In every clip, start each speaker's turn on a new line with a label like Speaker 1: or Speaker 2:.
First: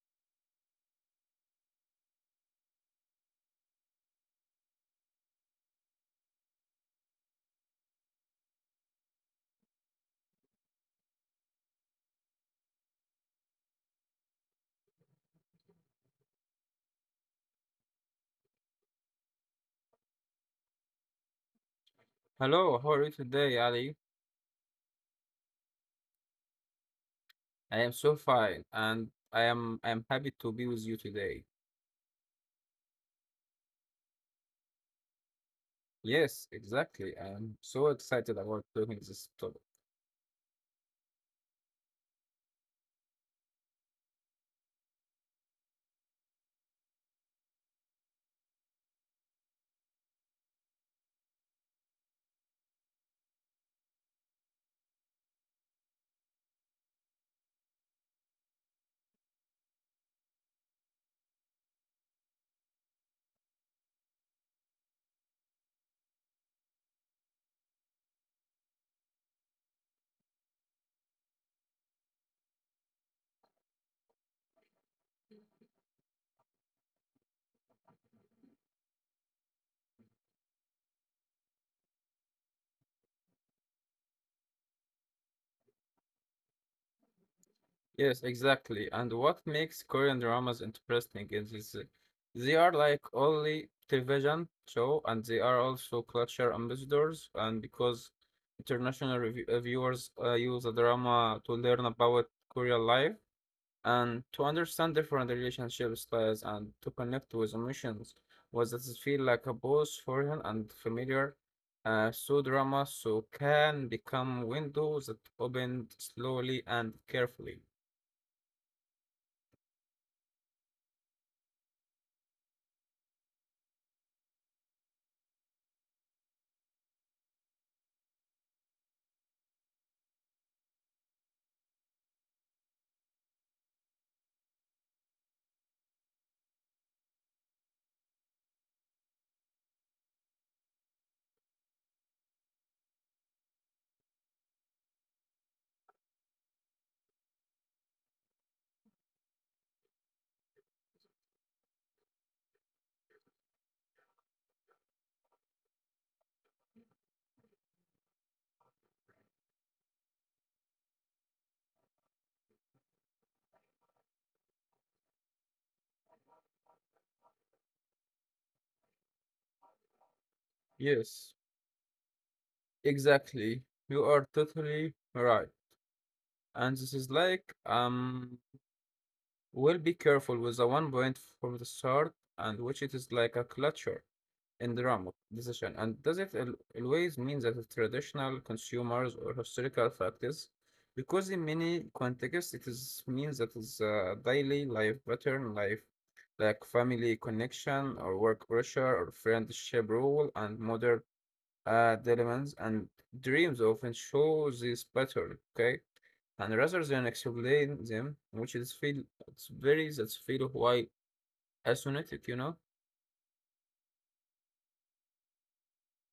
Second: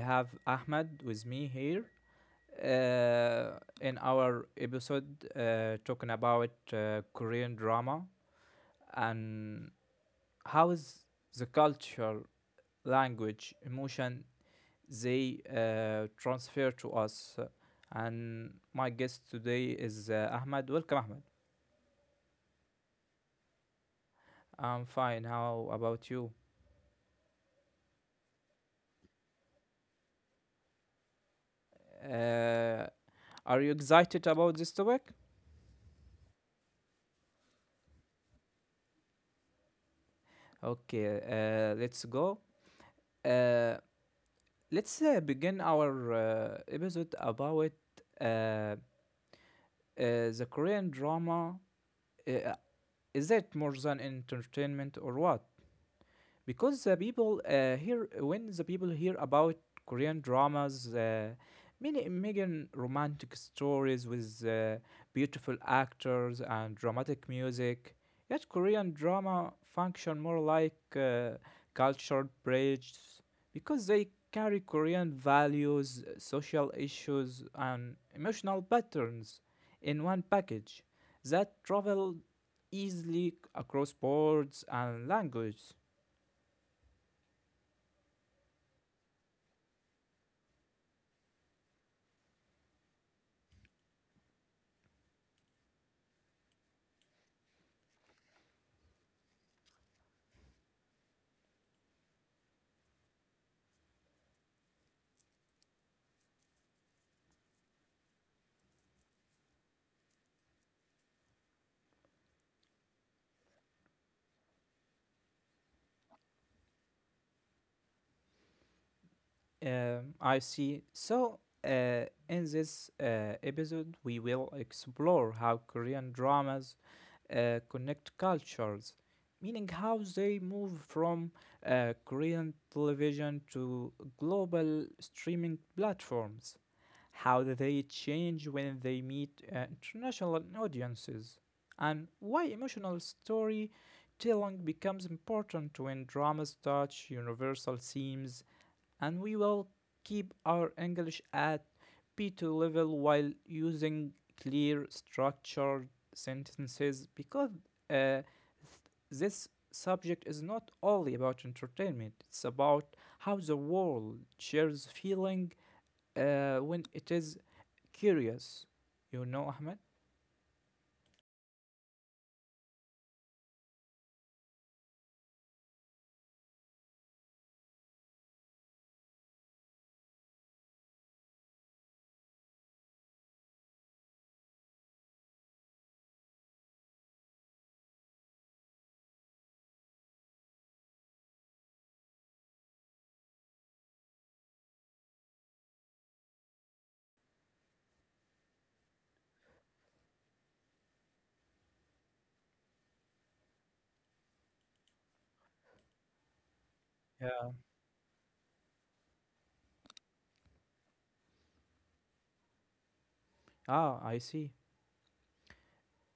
Speaker 1: have Ahmed with me here, in our episode, talking about Korean drama and how is the culture, language, emotion they transfer to us. And my guest today is Ahmed. Welcome, Ahmed.
Speaker 2: Hello, how are you today, Ali?
Speaker 1: I'm fine. How about you?
Speaker 2: I am so fine, and I am happy to be with you today.
Speaker 1: Uh, are you excited about this topic?
Speaker 2: Yes, exactly. I am so excited about doing this topic.
Speaker 1: Okay, let's go. Uh, let's begin our episode about uh, uh, the Korean drama. Uh, is it more than entertainment or what? Because the people here, when the people hear about Korean dramas, many megan romantic stories with beautiful actors and dramatic music, yet Korean drama function more like cultural bridges, because they carry Korean values, social issues, and emotional patterns in one package that travel easily across boards and language.
Speaker 2: Yes, exactly. And what makes Korean dramas interesting is they are like only television show, and they are also culture ambassadors. And because international viewers use the drama to learn about Korean life, and to understand different relationship styles and to connect with emotions was that it feel like a both foreign and familiar. So drama so can become windows that opened slowly and carefully.
Speaker 1: I see. So, in this episode, we will explore how Korean dramas connect cultures, meaning how they move from Korean television to global streaming platforms, how they change when they meet uh, international audiences, and why emotional storytelling becomes important when dramas touch universal themes. And we will keep our English at B2 level while using clear structured sentences, because uh, this subject is not only about entertainment, it's about how the world shares feeling when it is curious, you know, Ahmed.
Speaker 2: Yes, exactly. You are totally right. And this is like we'll be careful with the 1 point from the start, and which it is like a clutcher in the realm of decision, and does always mean that the traditional consumers or historical factors? Because in many contexts, it is means that is daily life pattern, life like family connection or work pressure or friendship role, and modern dilemmas and dreams often show this pattern. Okay, and rather than
Speaker 1: Yeah.
Speaker 2: explain them, which is feel it's very that's feel why asymmetric, you know.
Speaker 1: Ah, I see.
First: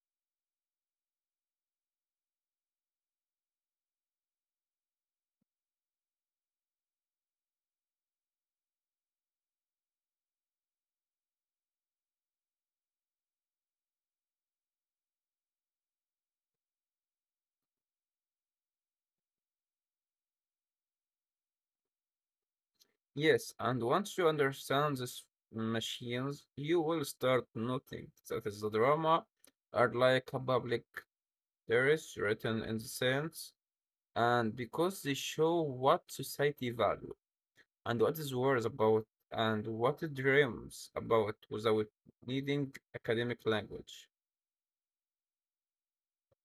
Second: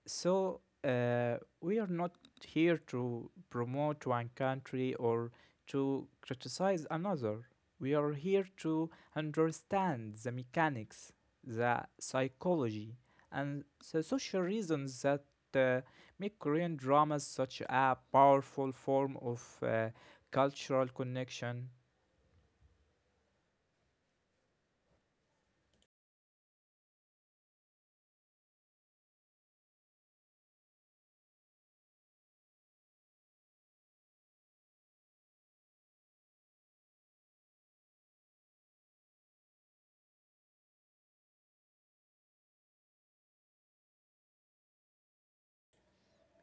Speaker 1: So we are not here to promote one country or to criticize another. We are here to understand the mechanics, the psychology, and the social reasons that uh, make Korean dramas such a powerful form of cultural connection.
Speaker 2: Yes, and once you understand these machines, you will start noting that is the drama are like a public terrace written in the sense, and because they show what society value and what is worries about and what it dreams about without needing academic language.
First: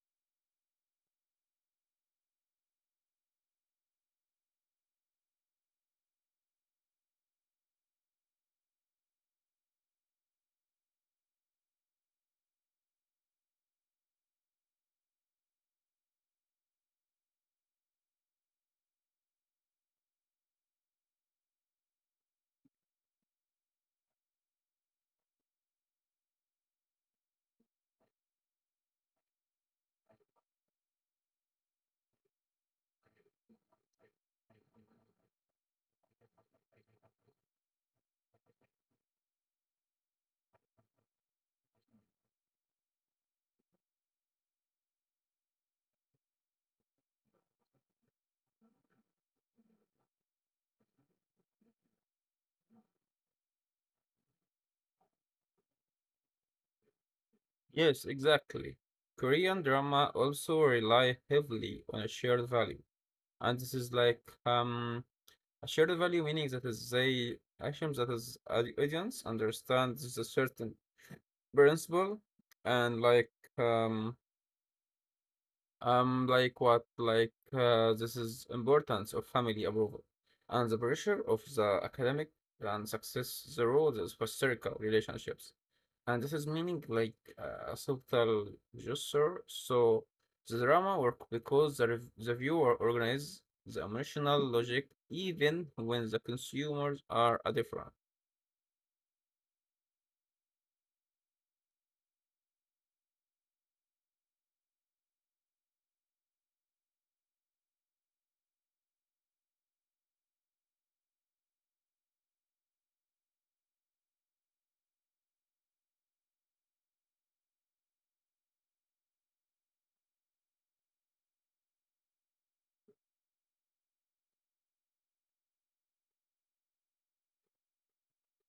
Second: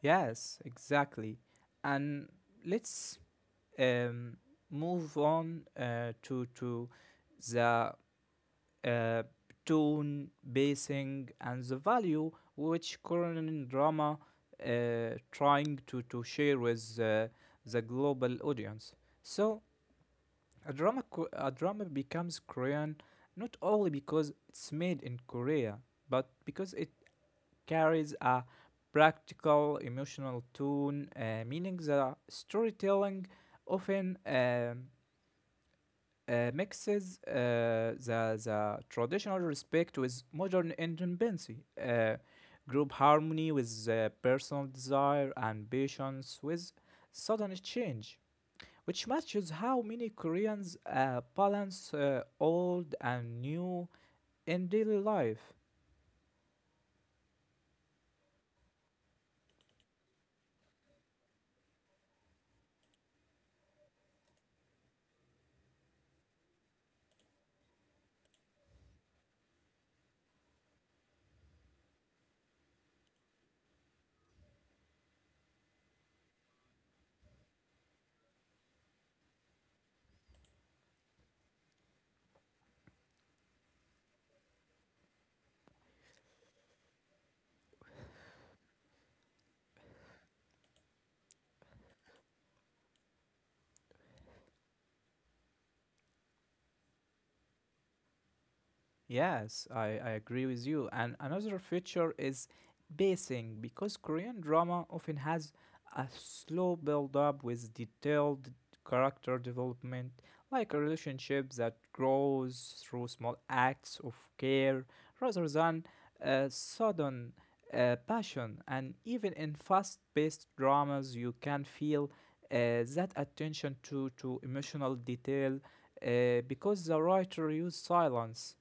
Speaker 1: Yes, exactly. And let's um, move on, to the uh, tone, basing, and the value which Korean drama trying to share with the global audience. So a drama becomes Korean not only because it's made in Korea, but because it carries a practical emotional tone, meaning the storytelling often mixes the traditional respect with modern independency, group harmony with personal desire and patience with sudden change, which matches how many Koreans balance old and new in daily life.
Speaker 2: Yes, exactly. Korean drama also rely heavily on a shared value, and this is like a shared value meaning that is they actions that is audience understands a certain principle and um like what like this is importance of family approval and the pressure of the academic and success the role of historical relationships, and this is meaning like a subtle gesture. So the drama work because the viewer organizes the emotional logic even when the consumers are a different.
Speaker 1: Yes, I agree with you. And another feature is pacing, because Korean drama often has a slow build up with detailed character development, like a relationship that grows through small acts of care rather than sudden passion. And even in fast paced dramas, you can feel that attention to emotional detail, because the writer used silence,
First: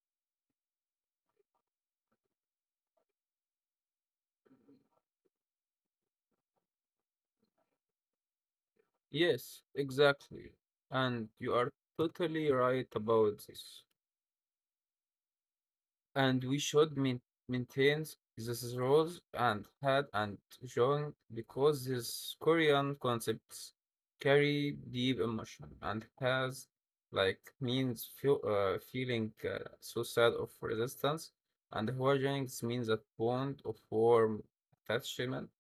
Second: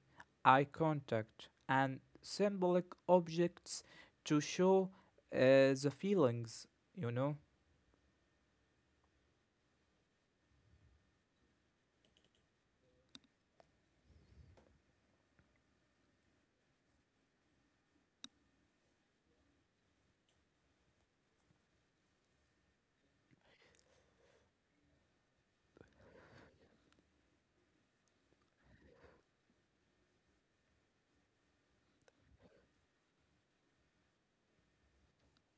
Speaker 1: eye contact, and symbolic objects to show the feelings, you know?
Speaker 2: Yes, exactly. And you are totally right about this. And we should maintain these roles and had and shown because these Korean concepts carry deep emotion and has like means feeling so sad of resistance, and Huajangs means a bond of warm attachment.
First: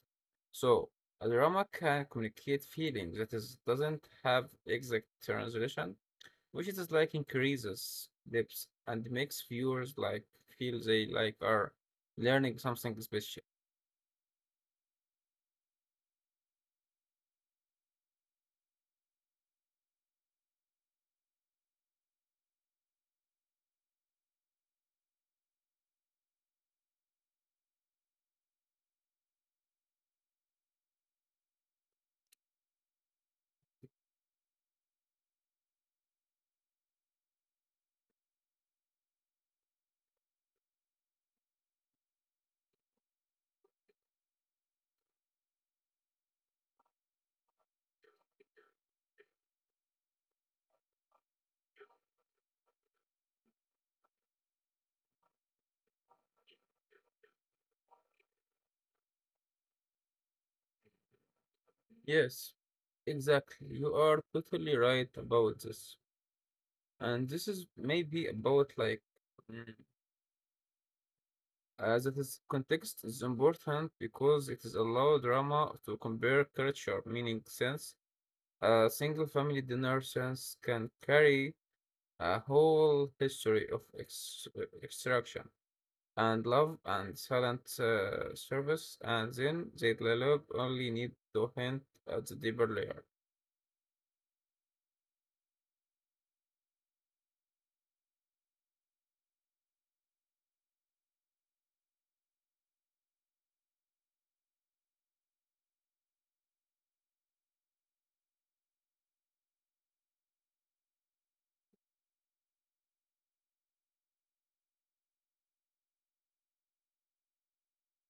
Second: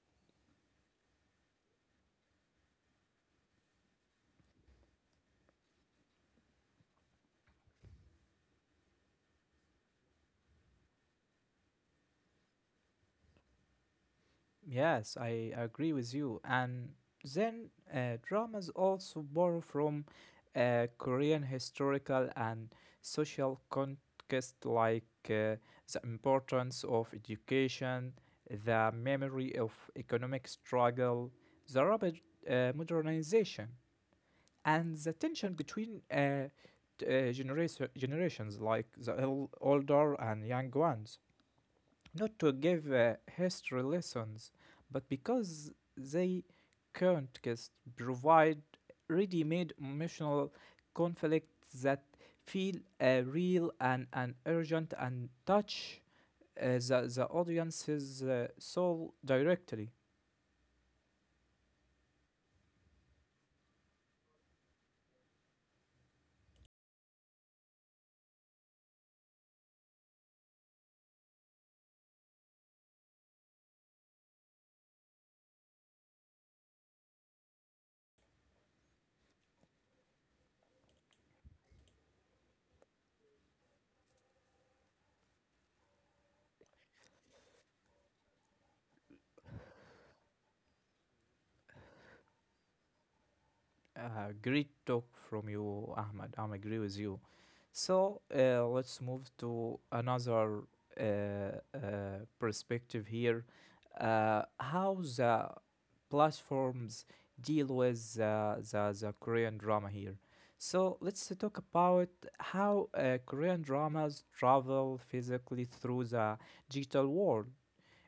Speaker 2: So a drama can communicate feeling that is doesn't have exact translation, which is like increases depth and makes viewers like feel they like are learning something special.
Speaker 1: Yes, I agree with you. And then dramas also borrow from Korean historical and social context, like uh, the importance of education, the memory of economic struggle, the rapid modernization, and the tension between generations, like the older and young ones, not to give history lessons, but because they can't just provide ready-made emotional conflicts that feel real and urgent and touch the audience's soul directly.
Speaker 2: Yes, exactly. You are totally right about this. And this is maybe about like mm, as it is context is important because it is allow drama to compare culture, meaning sense. A single family dinner sense can carry a whole history of extraction and love and silent service, and then they develop only need to hint at the deeper layer.
Speaker 1: Great talk from you, Ahmed. I am agree with you. So let's move to another perspective here. How the platforms deal with the Korean drama here. So let's talk about how Korean dramas travel physically through the digital world,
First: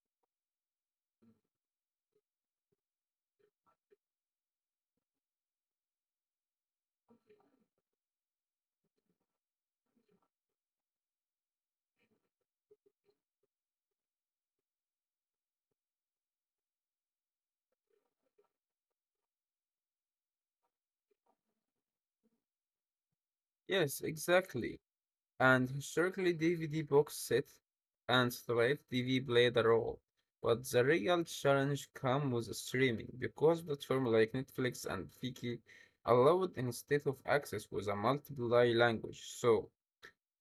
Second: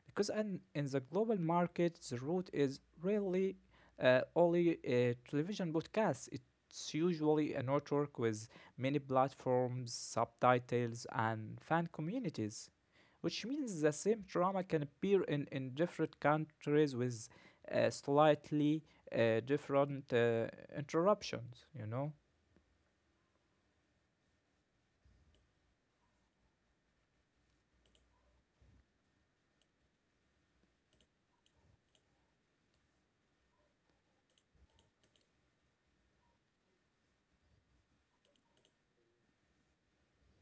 Speaker 1: because, and in the global market, the route is really only a television broadcast. It's usually a network with many platforms, subtitles, and fan communities, which means the same drama can appear in different countries with slightly different interruptions.
Speaker 2: Yes, exactly. And historically, DVD box set and straight TV played a role. But the real challenge came with streaming because platforms like Netflix and Viki allowed instead of access with a multiple language. So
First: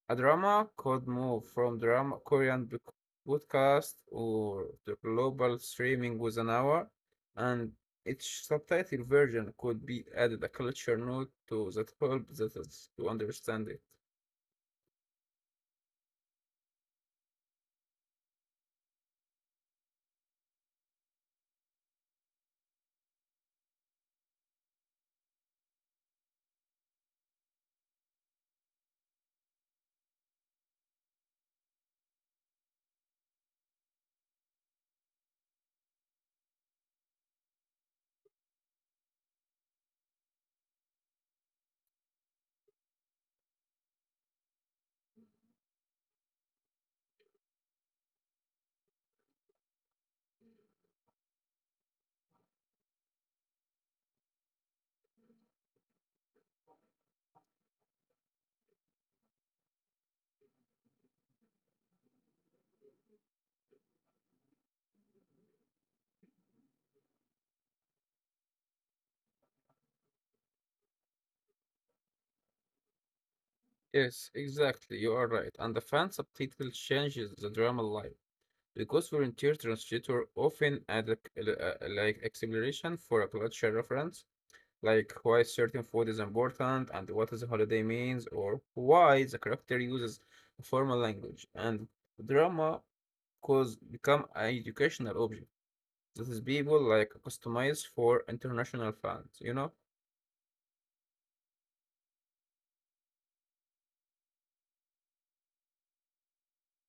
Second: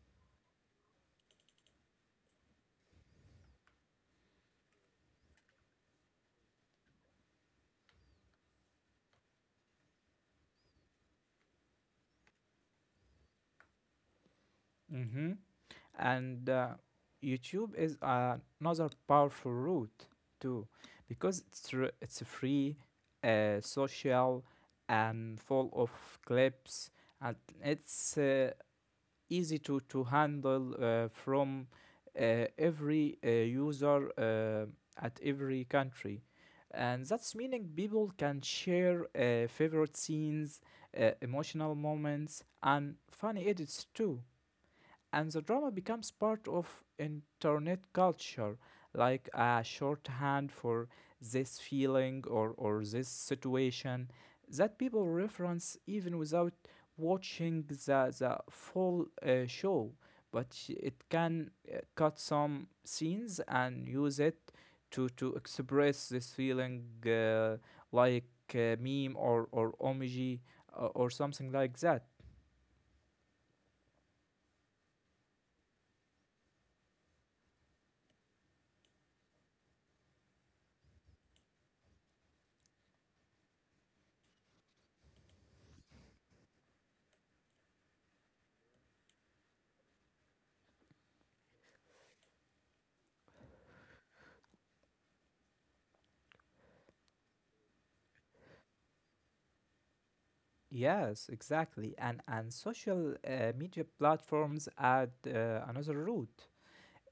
Speaker 2: a drama could move from podcast or the global streaming with an hour, and each subtitle version could be added a culture note to that help that is to understand it.
Speaker 1: Mm-hmm. And YouTube is another powerful route too, because it's a free, social, and full of clips, and it's easy to handle from every user at every country. And that's meaning people can share favorite scenes, emotional moments, and funny edits too, and the drama becomes part of internet culture, like a shorthand for this feeling or this situation that people reference even without watching the full show. But it can cut some scenes and use it to express this feeling, like meme or emoji, or something like that.
Speaker 2: Yes, exactly, you are right. And the fan subtitle changes the drama life because volunteer translator often add a, c- a- like explanation for a culture reference like why certain food is important and what is a holiday means, or why the character uses a formal language. And drama cause become an educational object that is people like customized for international fans, you know?
Speaker 1: Yes, exactly. And social media platforms add another route,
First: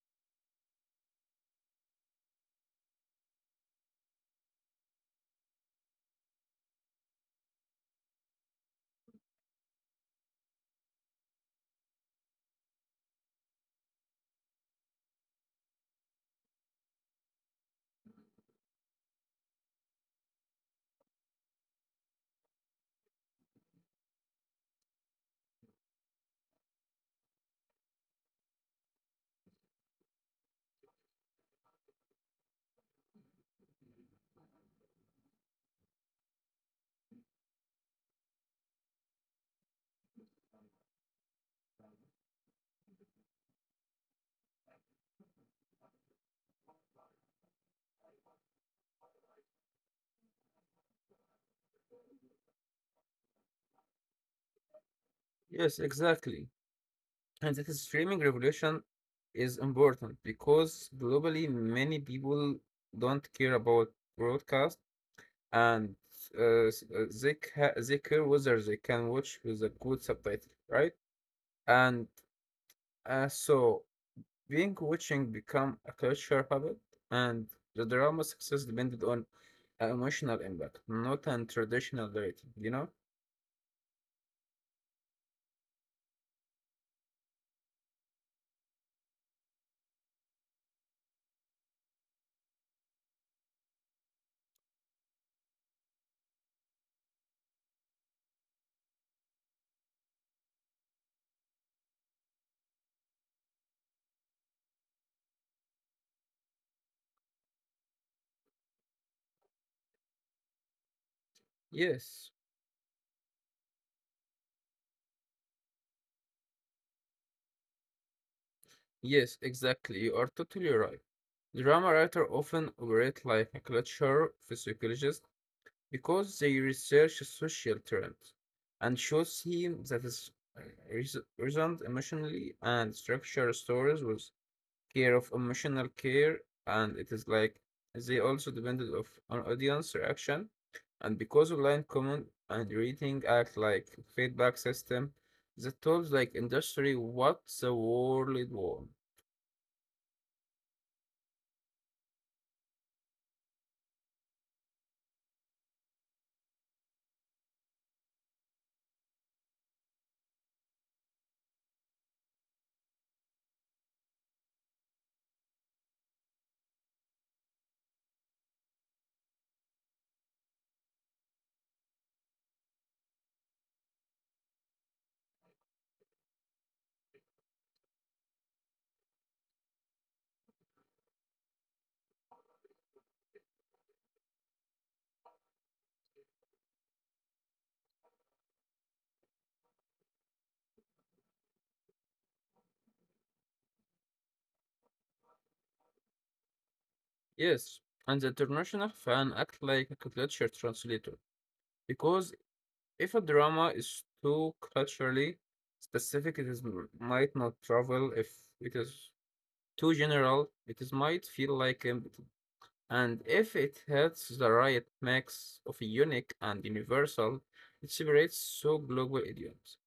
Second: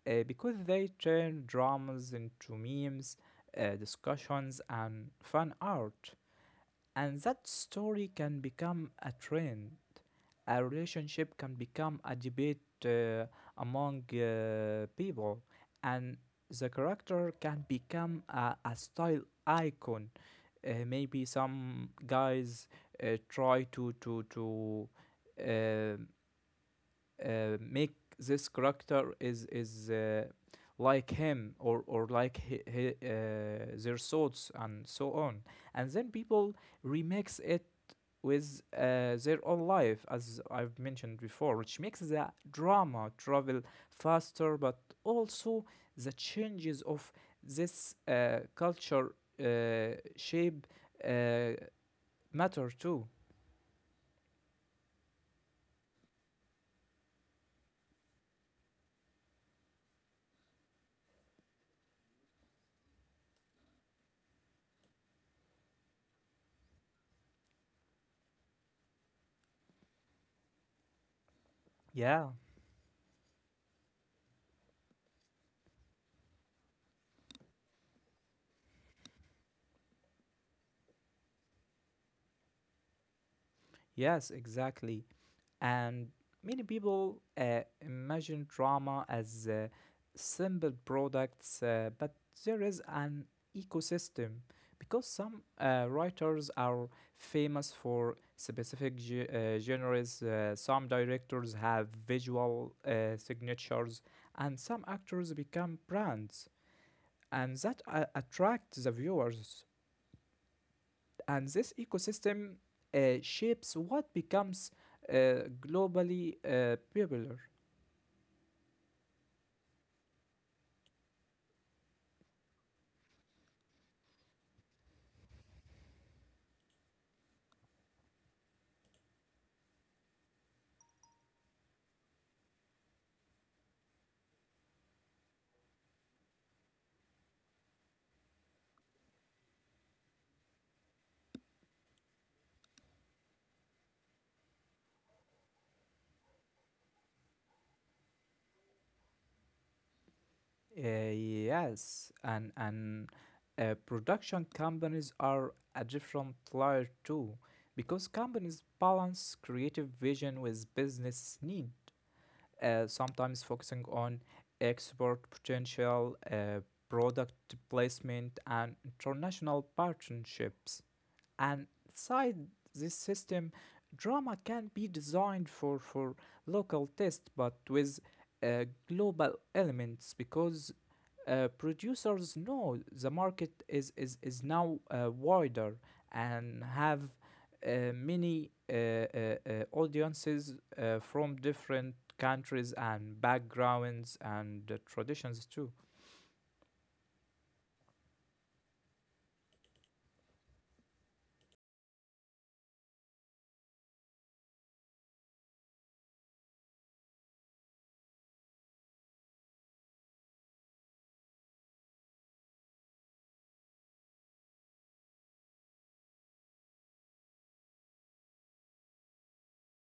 Speaker 1: because they turn dramas into memes, discussions, and fan art. And that story can become a trend. A relationship can become a debate uh, among people, and the character can become a style icon. Maybe some guys try to uh, make this character is like him or like he their thoughts and so on, and then people remix it with their own life, as I've mentioned before, which makes the drama travel faster, but also the changes of this culture shape uh, matter too.
Speaker 2: Yes, exactly. And this streaming revolution is important because globally many people don't care about broadcast, and they, they care whether they can watch with a good subtitle, right? And
Speaker 1: Yeah,
Speaker 2: so, being coaching become a culture habit, and the drama success depended on an emotional impact, not on traditional rating, you know?
Speaker 1: yes, exactly. And many people imagine drama as simple products, but there is an ecosystem, because some writers are famous for specific genres, some directors have visual signatures, and some actors become brands, and that attracts the viewers. And this
Speaker 2: Yes,
Speaker 1: ecosystem shapes what becomes globally popular.
Speaker 2: yes, exactly. You are totally right. Drama writers often operate like a culture psychologist because they research social trends and show themes that is uh, resonant emotionally and structure stories with care of emotional care, and it is like they also depended of on audience reaction. And because online comment and rating act like feedback system, the tools like industry what the world want.
Speaker 1: Yes, and production companies are a different layer too, because companies balance creative vision with business need, sometimes focusing on export potential, product placement, and international partnerships. And inside this system, drama can be designed for local taste, but with global elements, because producers know the market is now wider and have many audiences from different countries and backgrounds and traditions too.
Speaker 2: Yes, and the international fan act like a culture translator because if a drama is too culturally specific, it is might not travel. If it is too general, it is might feel like and if it hits the right mix of unique and universal, it separates two global idioms.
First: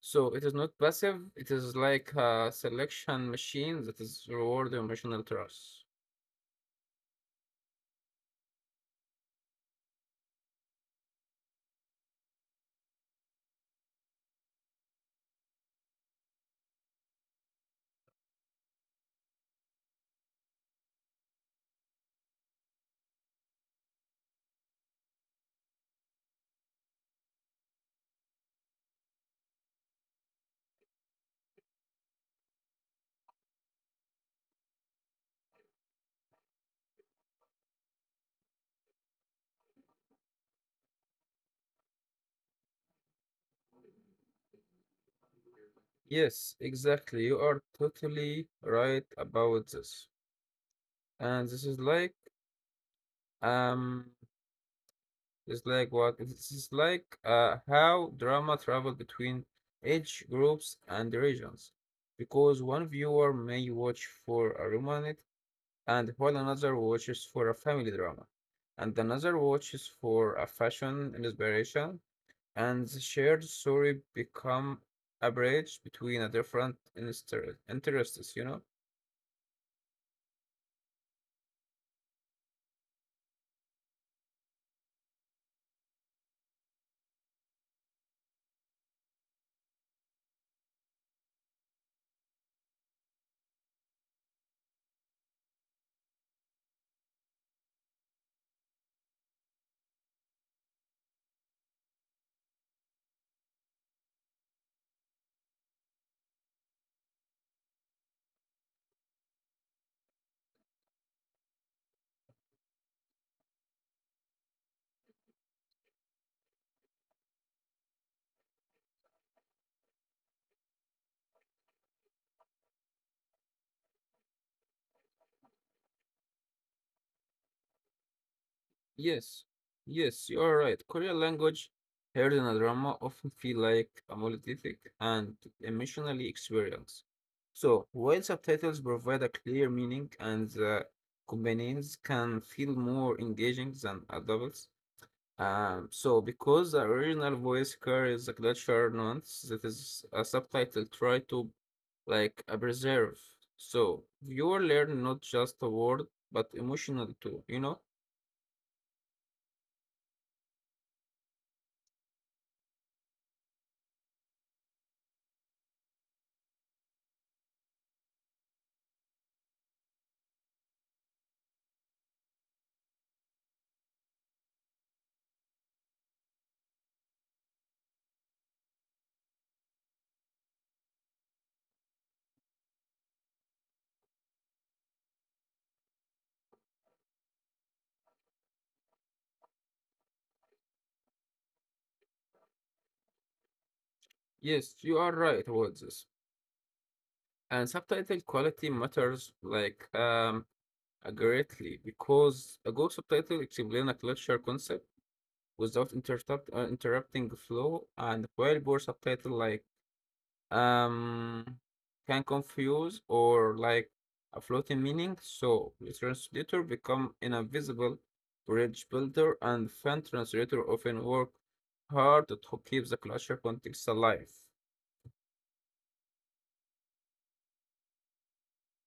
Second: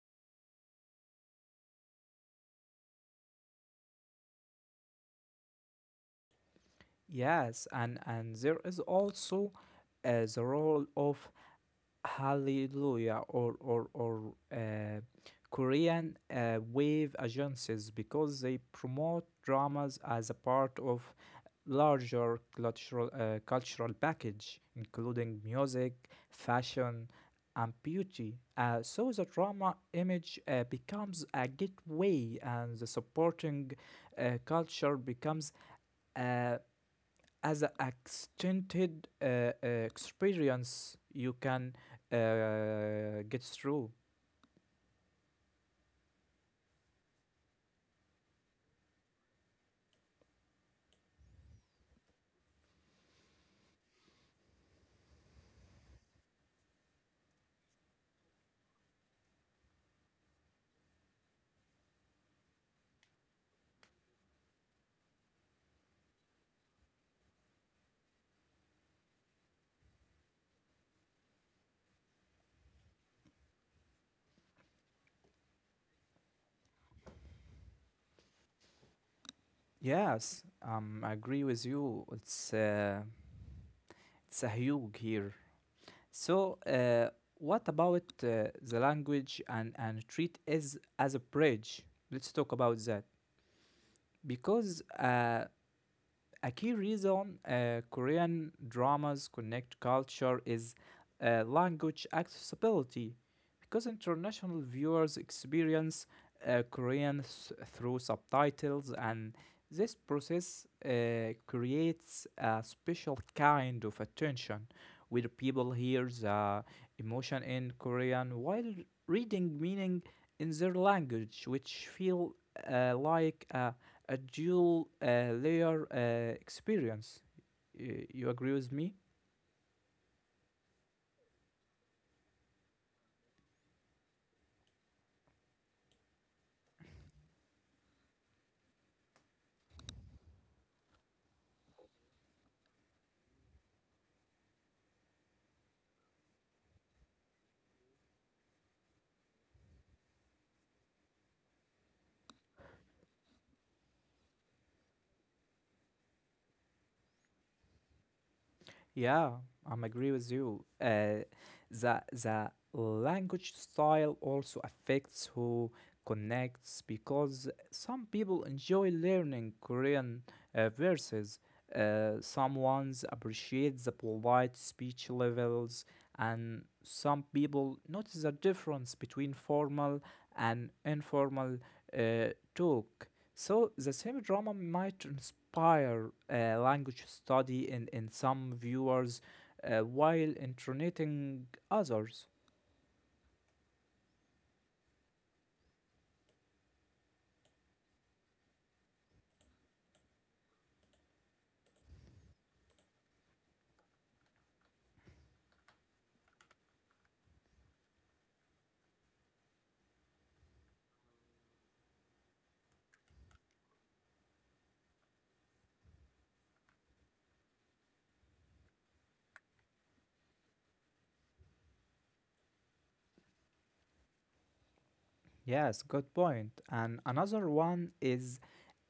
Speaker 2: So it is not passive, it is like a selection machine that is rewarding emotional trust.
Speaker 1: Yes, and there is also the role of Hallelujah or Korean wave agencies, because they promote dramas as a part of larger cultural package, including music, fashion, and beauty. So the drama image becomes a gateway, and the supporting culture becomes uh, as an extended experience you can get through.
Speaker 2: Yes, exactly. You are totally right about this. And this is like um it's like what this is like how drama travel between age groups and regions because one viewer may watch for a romantic, and while another watches for a family drama, and another watches for a fashion inspiration, and the shared story become a bridge between a different interests, you know?
Speaker 1: Yes, I agree with you. It's a huge here. So, what about the language and treat as a bridge? Let's talk about that, because a key reason Korean dramas connect culture is language accessibility, because international viewers experience Korean through subtitles, and this process creates a special kind of attention where people hear the emotion in Korean while reading meaning in their language, which feel like a dual layer experience. You agree with me?
Speaker 2: Yes, yes, you are right. Korean language heard in a drama often feel like a monolithic and emotionally experience. So, while subtitles provide a clear meaning and the companions can feel more engaging than adults, so because the original voice carries a culture nuance that is a subtitle try to like preserve. So viewer learn not just a word but emotional too, you know?
Speaker 1: Yeah, I'm agree with you. The language style also affects who connects, because some people enjoy learning Korean verses. Some ones appreciate the polite speech levels, and some people notice the difference between formal and informal uh, talk. So the same drama might inspire language study in some viewers while entertaining others.
Speaker 2: Yes, you are right about this. And subtitle quality matters like greatly because a good subtitle explain a culture concept without interrupting the flow, and while poor subtitle like um can confuse or like a floating meaning. So the translator become invisible bridge builder, and fan translator often work hard to keep the culture context alive.
Speaker 1: Yes, good point. And another one is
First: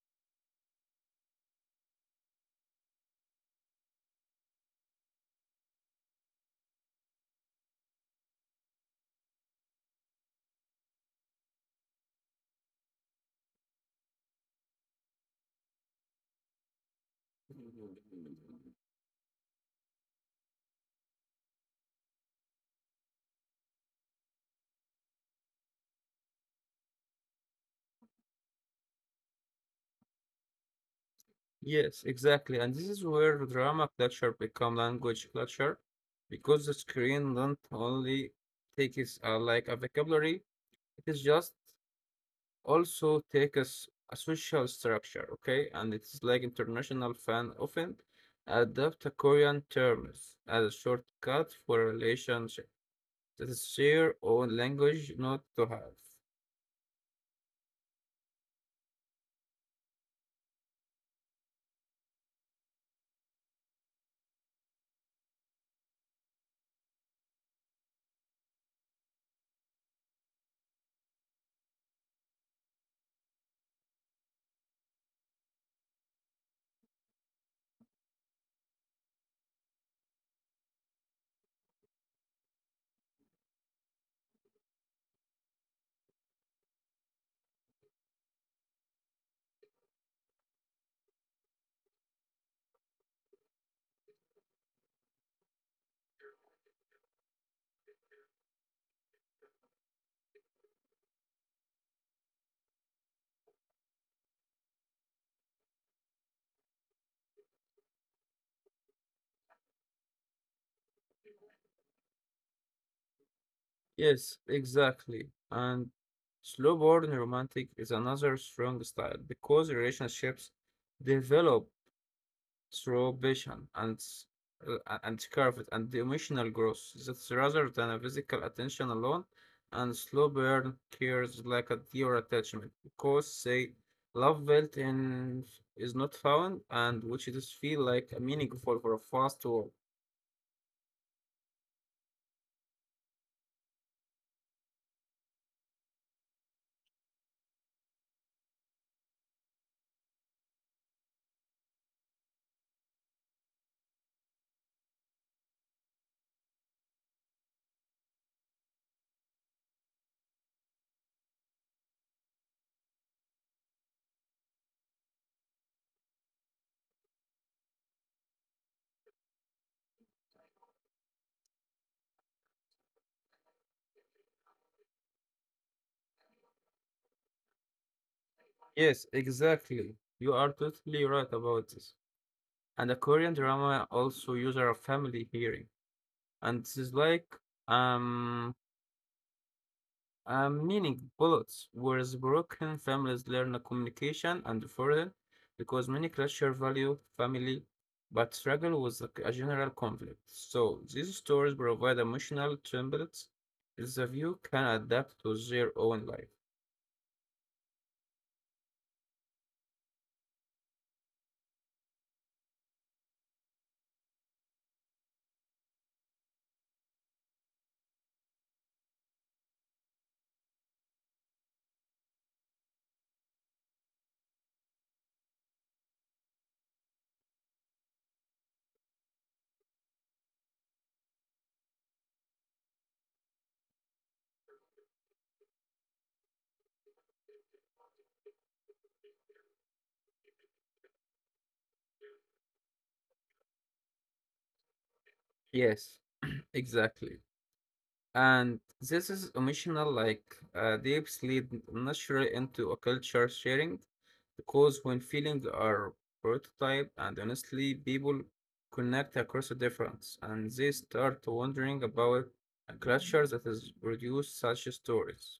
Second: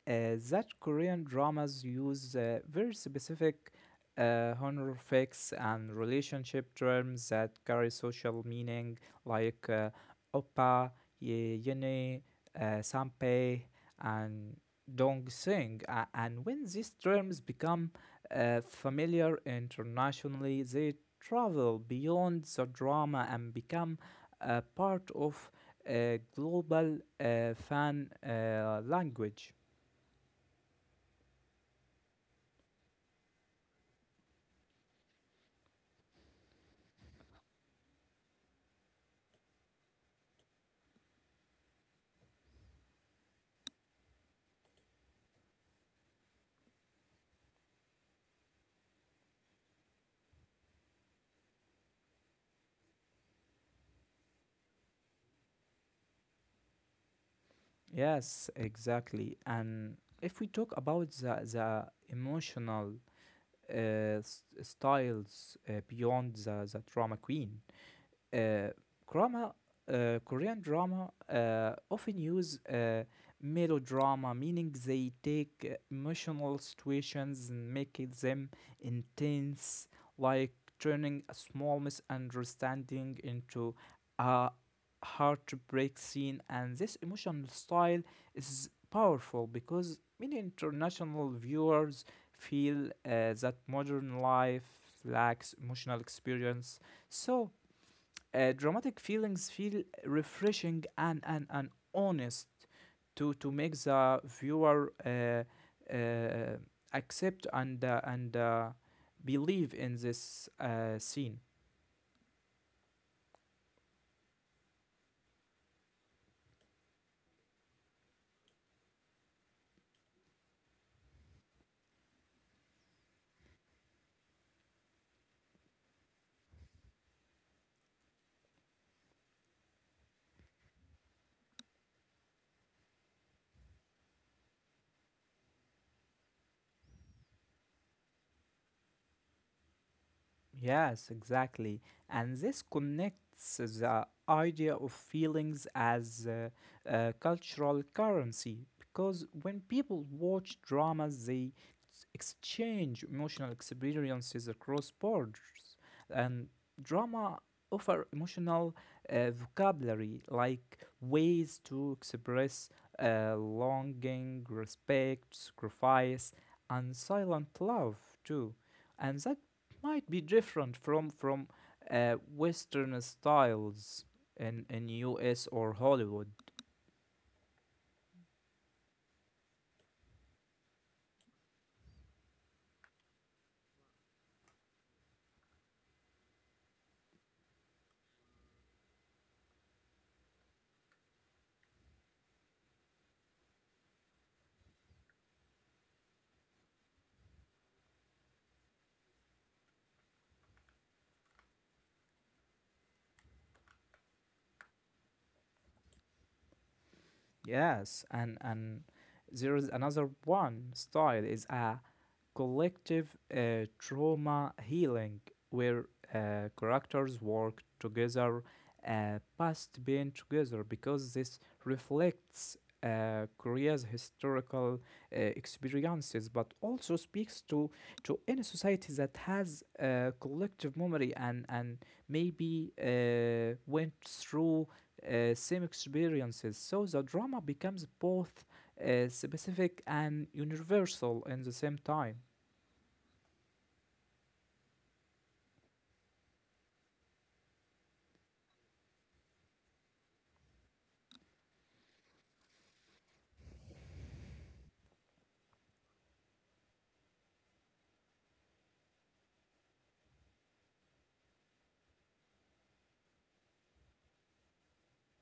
Speaker 1: uh, that Korean dramas use very specific honorifics and relationship terms that carry social meaning, like oppa, yene, sanpei, and dongsing. And when these terms become familiar internationally, they travel beyond the drama and become a part of global fan language.
Speaker 2: Yes, exactly. And this is where drama culture become language culture because the screen not only takes like a vocabulary, it is just also take us a social structure, okay? And it's like international fan often adopt a Korean terms as a shortcut for a relationship that is their own language not to have.
Speaker 1: Yes, exactly. And if we talk about the emotional uh, styles beyond the uh, drama, Korean drama, often use melodrama, meaning they take emotional situations and make it them intense, like turning a small misunderstanding into a heartbreak scene. And this emotional style is powerful, because many international viewers feel that modern life lacks emotional experience, so dramatic feelings feel refreshing and honest, to make the viewer uh, accept and believe in this scene.
Speaker 2: Yes, exactly. And slow burn romantic is another strong style because relationships develop through passion and uh, and careful and emotional growth that's rather than a physical attention alone, and slow burn cures like a dear attachment because say love built in is not found, and which it is feel like a meaningful for a fast world.
Speaker 1: Yes, exactly. And this connects the idea of feelings as cultural currency, because when people watch dramas, they exchange emotional experiences across borders. And drama offer emotional vocabulary, like ways to express longing, respect, sacrifice, and silent love too, and that might be different from Western styles in US or Hollywood.
Speaker 2: Yes, exactly, you are totally right about this. And the Korean drama also use our family hearing, and this is like um um, meaning bullets, whereas broken families learn a communication and further, because many cultures value family but struggle with a general conflict. So these stories provide emotional templates that the viewer can adapt to their own life.
Speaker 1: Yes, and there is another one style is a collective trauma healing where characters work together, past being together, because this reflects Korea's historical experiences, but also speaks to any society that has collective memory, and maybe went through same experiences. So the drama becomes both specific and universal in the same time.
Speaker 2: Yes, exactly. And this is emotional, like dips lead naturally into a culture sharing, because when feelings are prototyped and honestly, people connect across a difference, and they start wondering about a culture that has produced such stories.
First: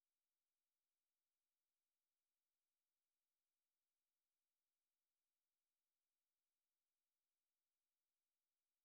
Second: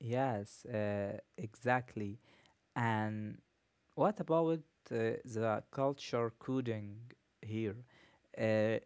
Speaker 1: Yes, exactly. And what about the culture coding here? Uh,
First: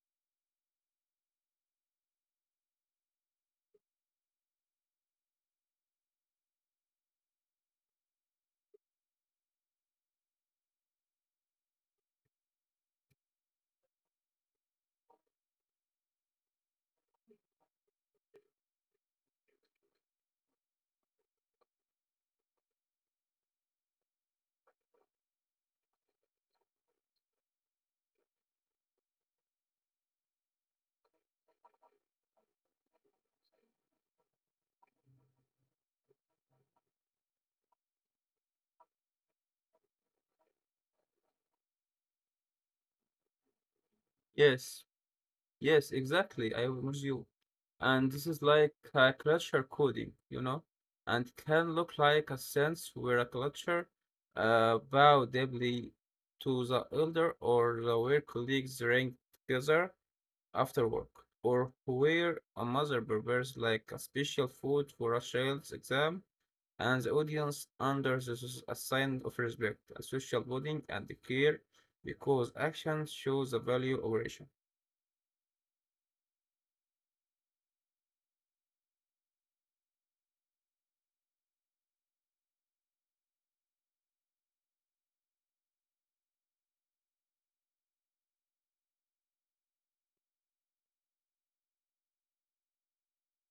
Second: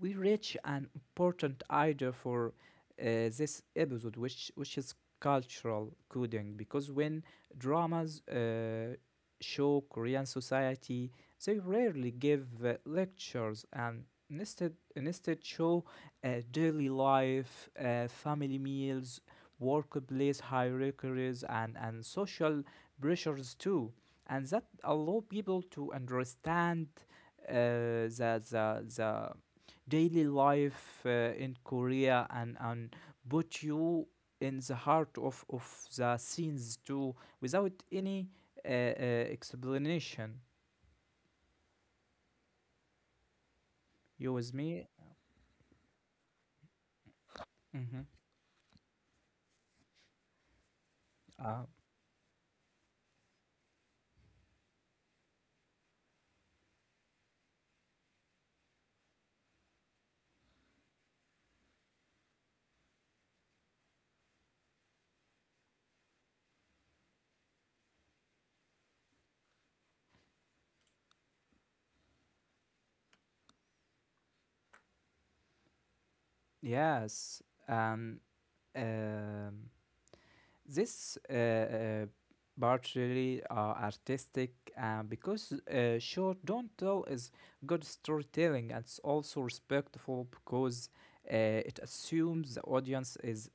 Speaker 1: we reach an important idea for uh, this episode, which is cultural coding, because when dramas show Korean society, they rarely give lectures, and instead show daily life, family meals, workplace hierarchies, and social pressures too, and that allow people to understand the daily life in Korea, and put you in the heart of the scenes too without any explanation. You with me?
Speaker 2: Yes. Yes, exactly. I am with you.
Speaker 1: Mm-hmm.
Speaker 2: And this is like a culture coding, you know, and
Speaker 1: Uh,
Speaker 2: can look like a sense where a culture bow deeply to the elder, or the where colleagues drink together after work, or where a mother prepares like a special food for a child's exam, and the audience under this is a sign of respect, a social bonding, and care because action shows the value of action.
Speaker 1: yes. Um. um this partially are artistic, because short don't tell is good storytelling, and it's also respectful, because it assumes the audience is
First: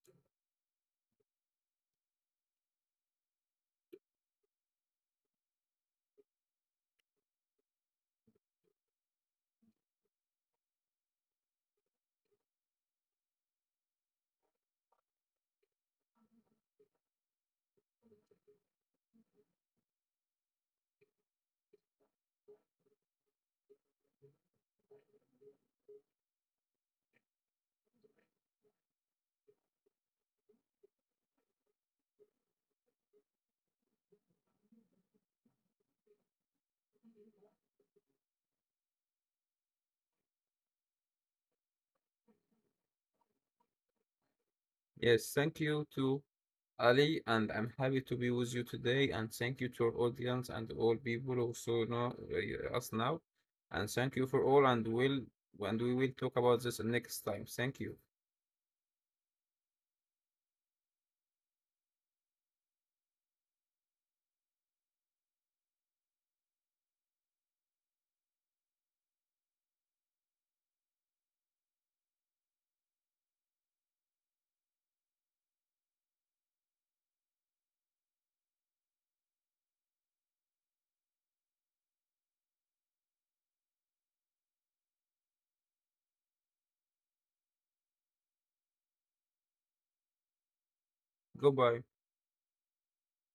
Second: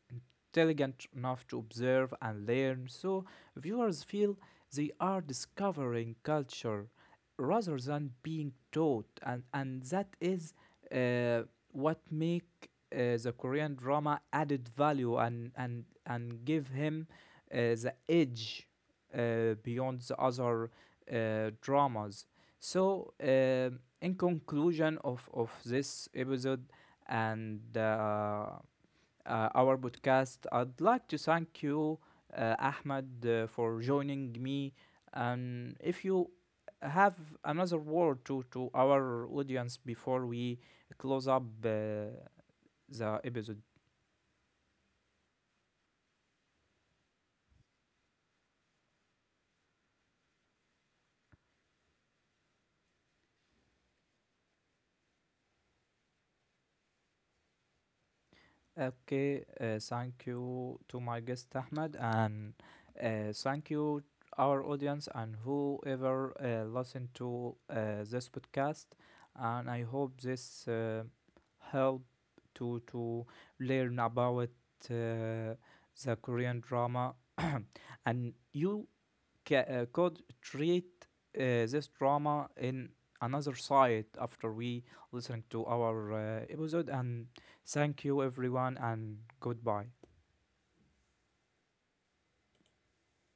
Speaker 1: intelligent enough to observe and learn, so viewers feel they are discovering culture rather than being taught, and that is uh, what make the Korean drama added value and give him the edge beyond the other dramas. So, in conclusion of this episode, and our podcast. I'd like to thank you, Ahmed, for joining me. And if you have another word to our audience before we close up the episode.
Speaker 2: Yes, thank you too. Ali, and I'm happy to be with you today. And thank you to our audience and all people also know us now. And thank you for all, and will and we will talk about this next time. Thank you.
Speaker 1: Okay, thank you to my guest Ahmed, and thank you our audience and whoever listen to this podcast, and I hope this help to learn about uh, the Korean drama and you could treat this drama in another side after we listening to our episode, and thank you everyone, and goodbye.
Speaker 2: Goodbye.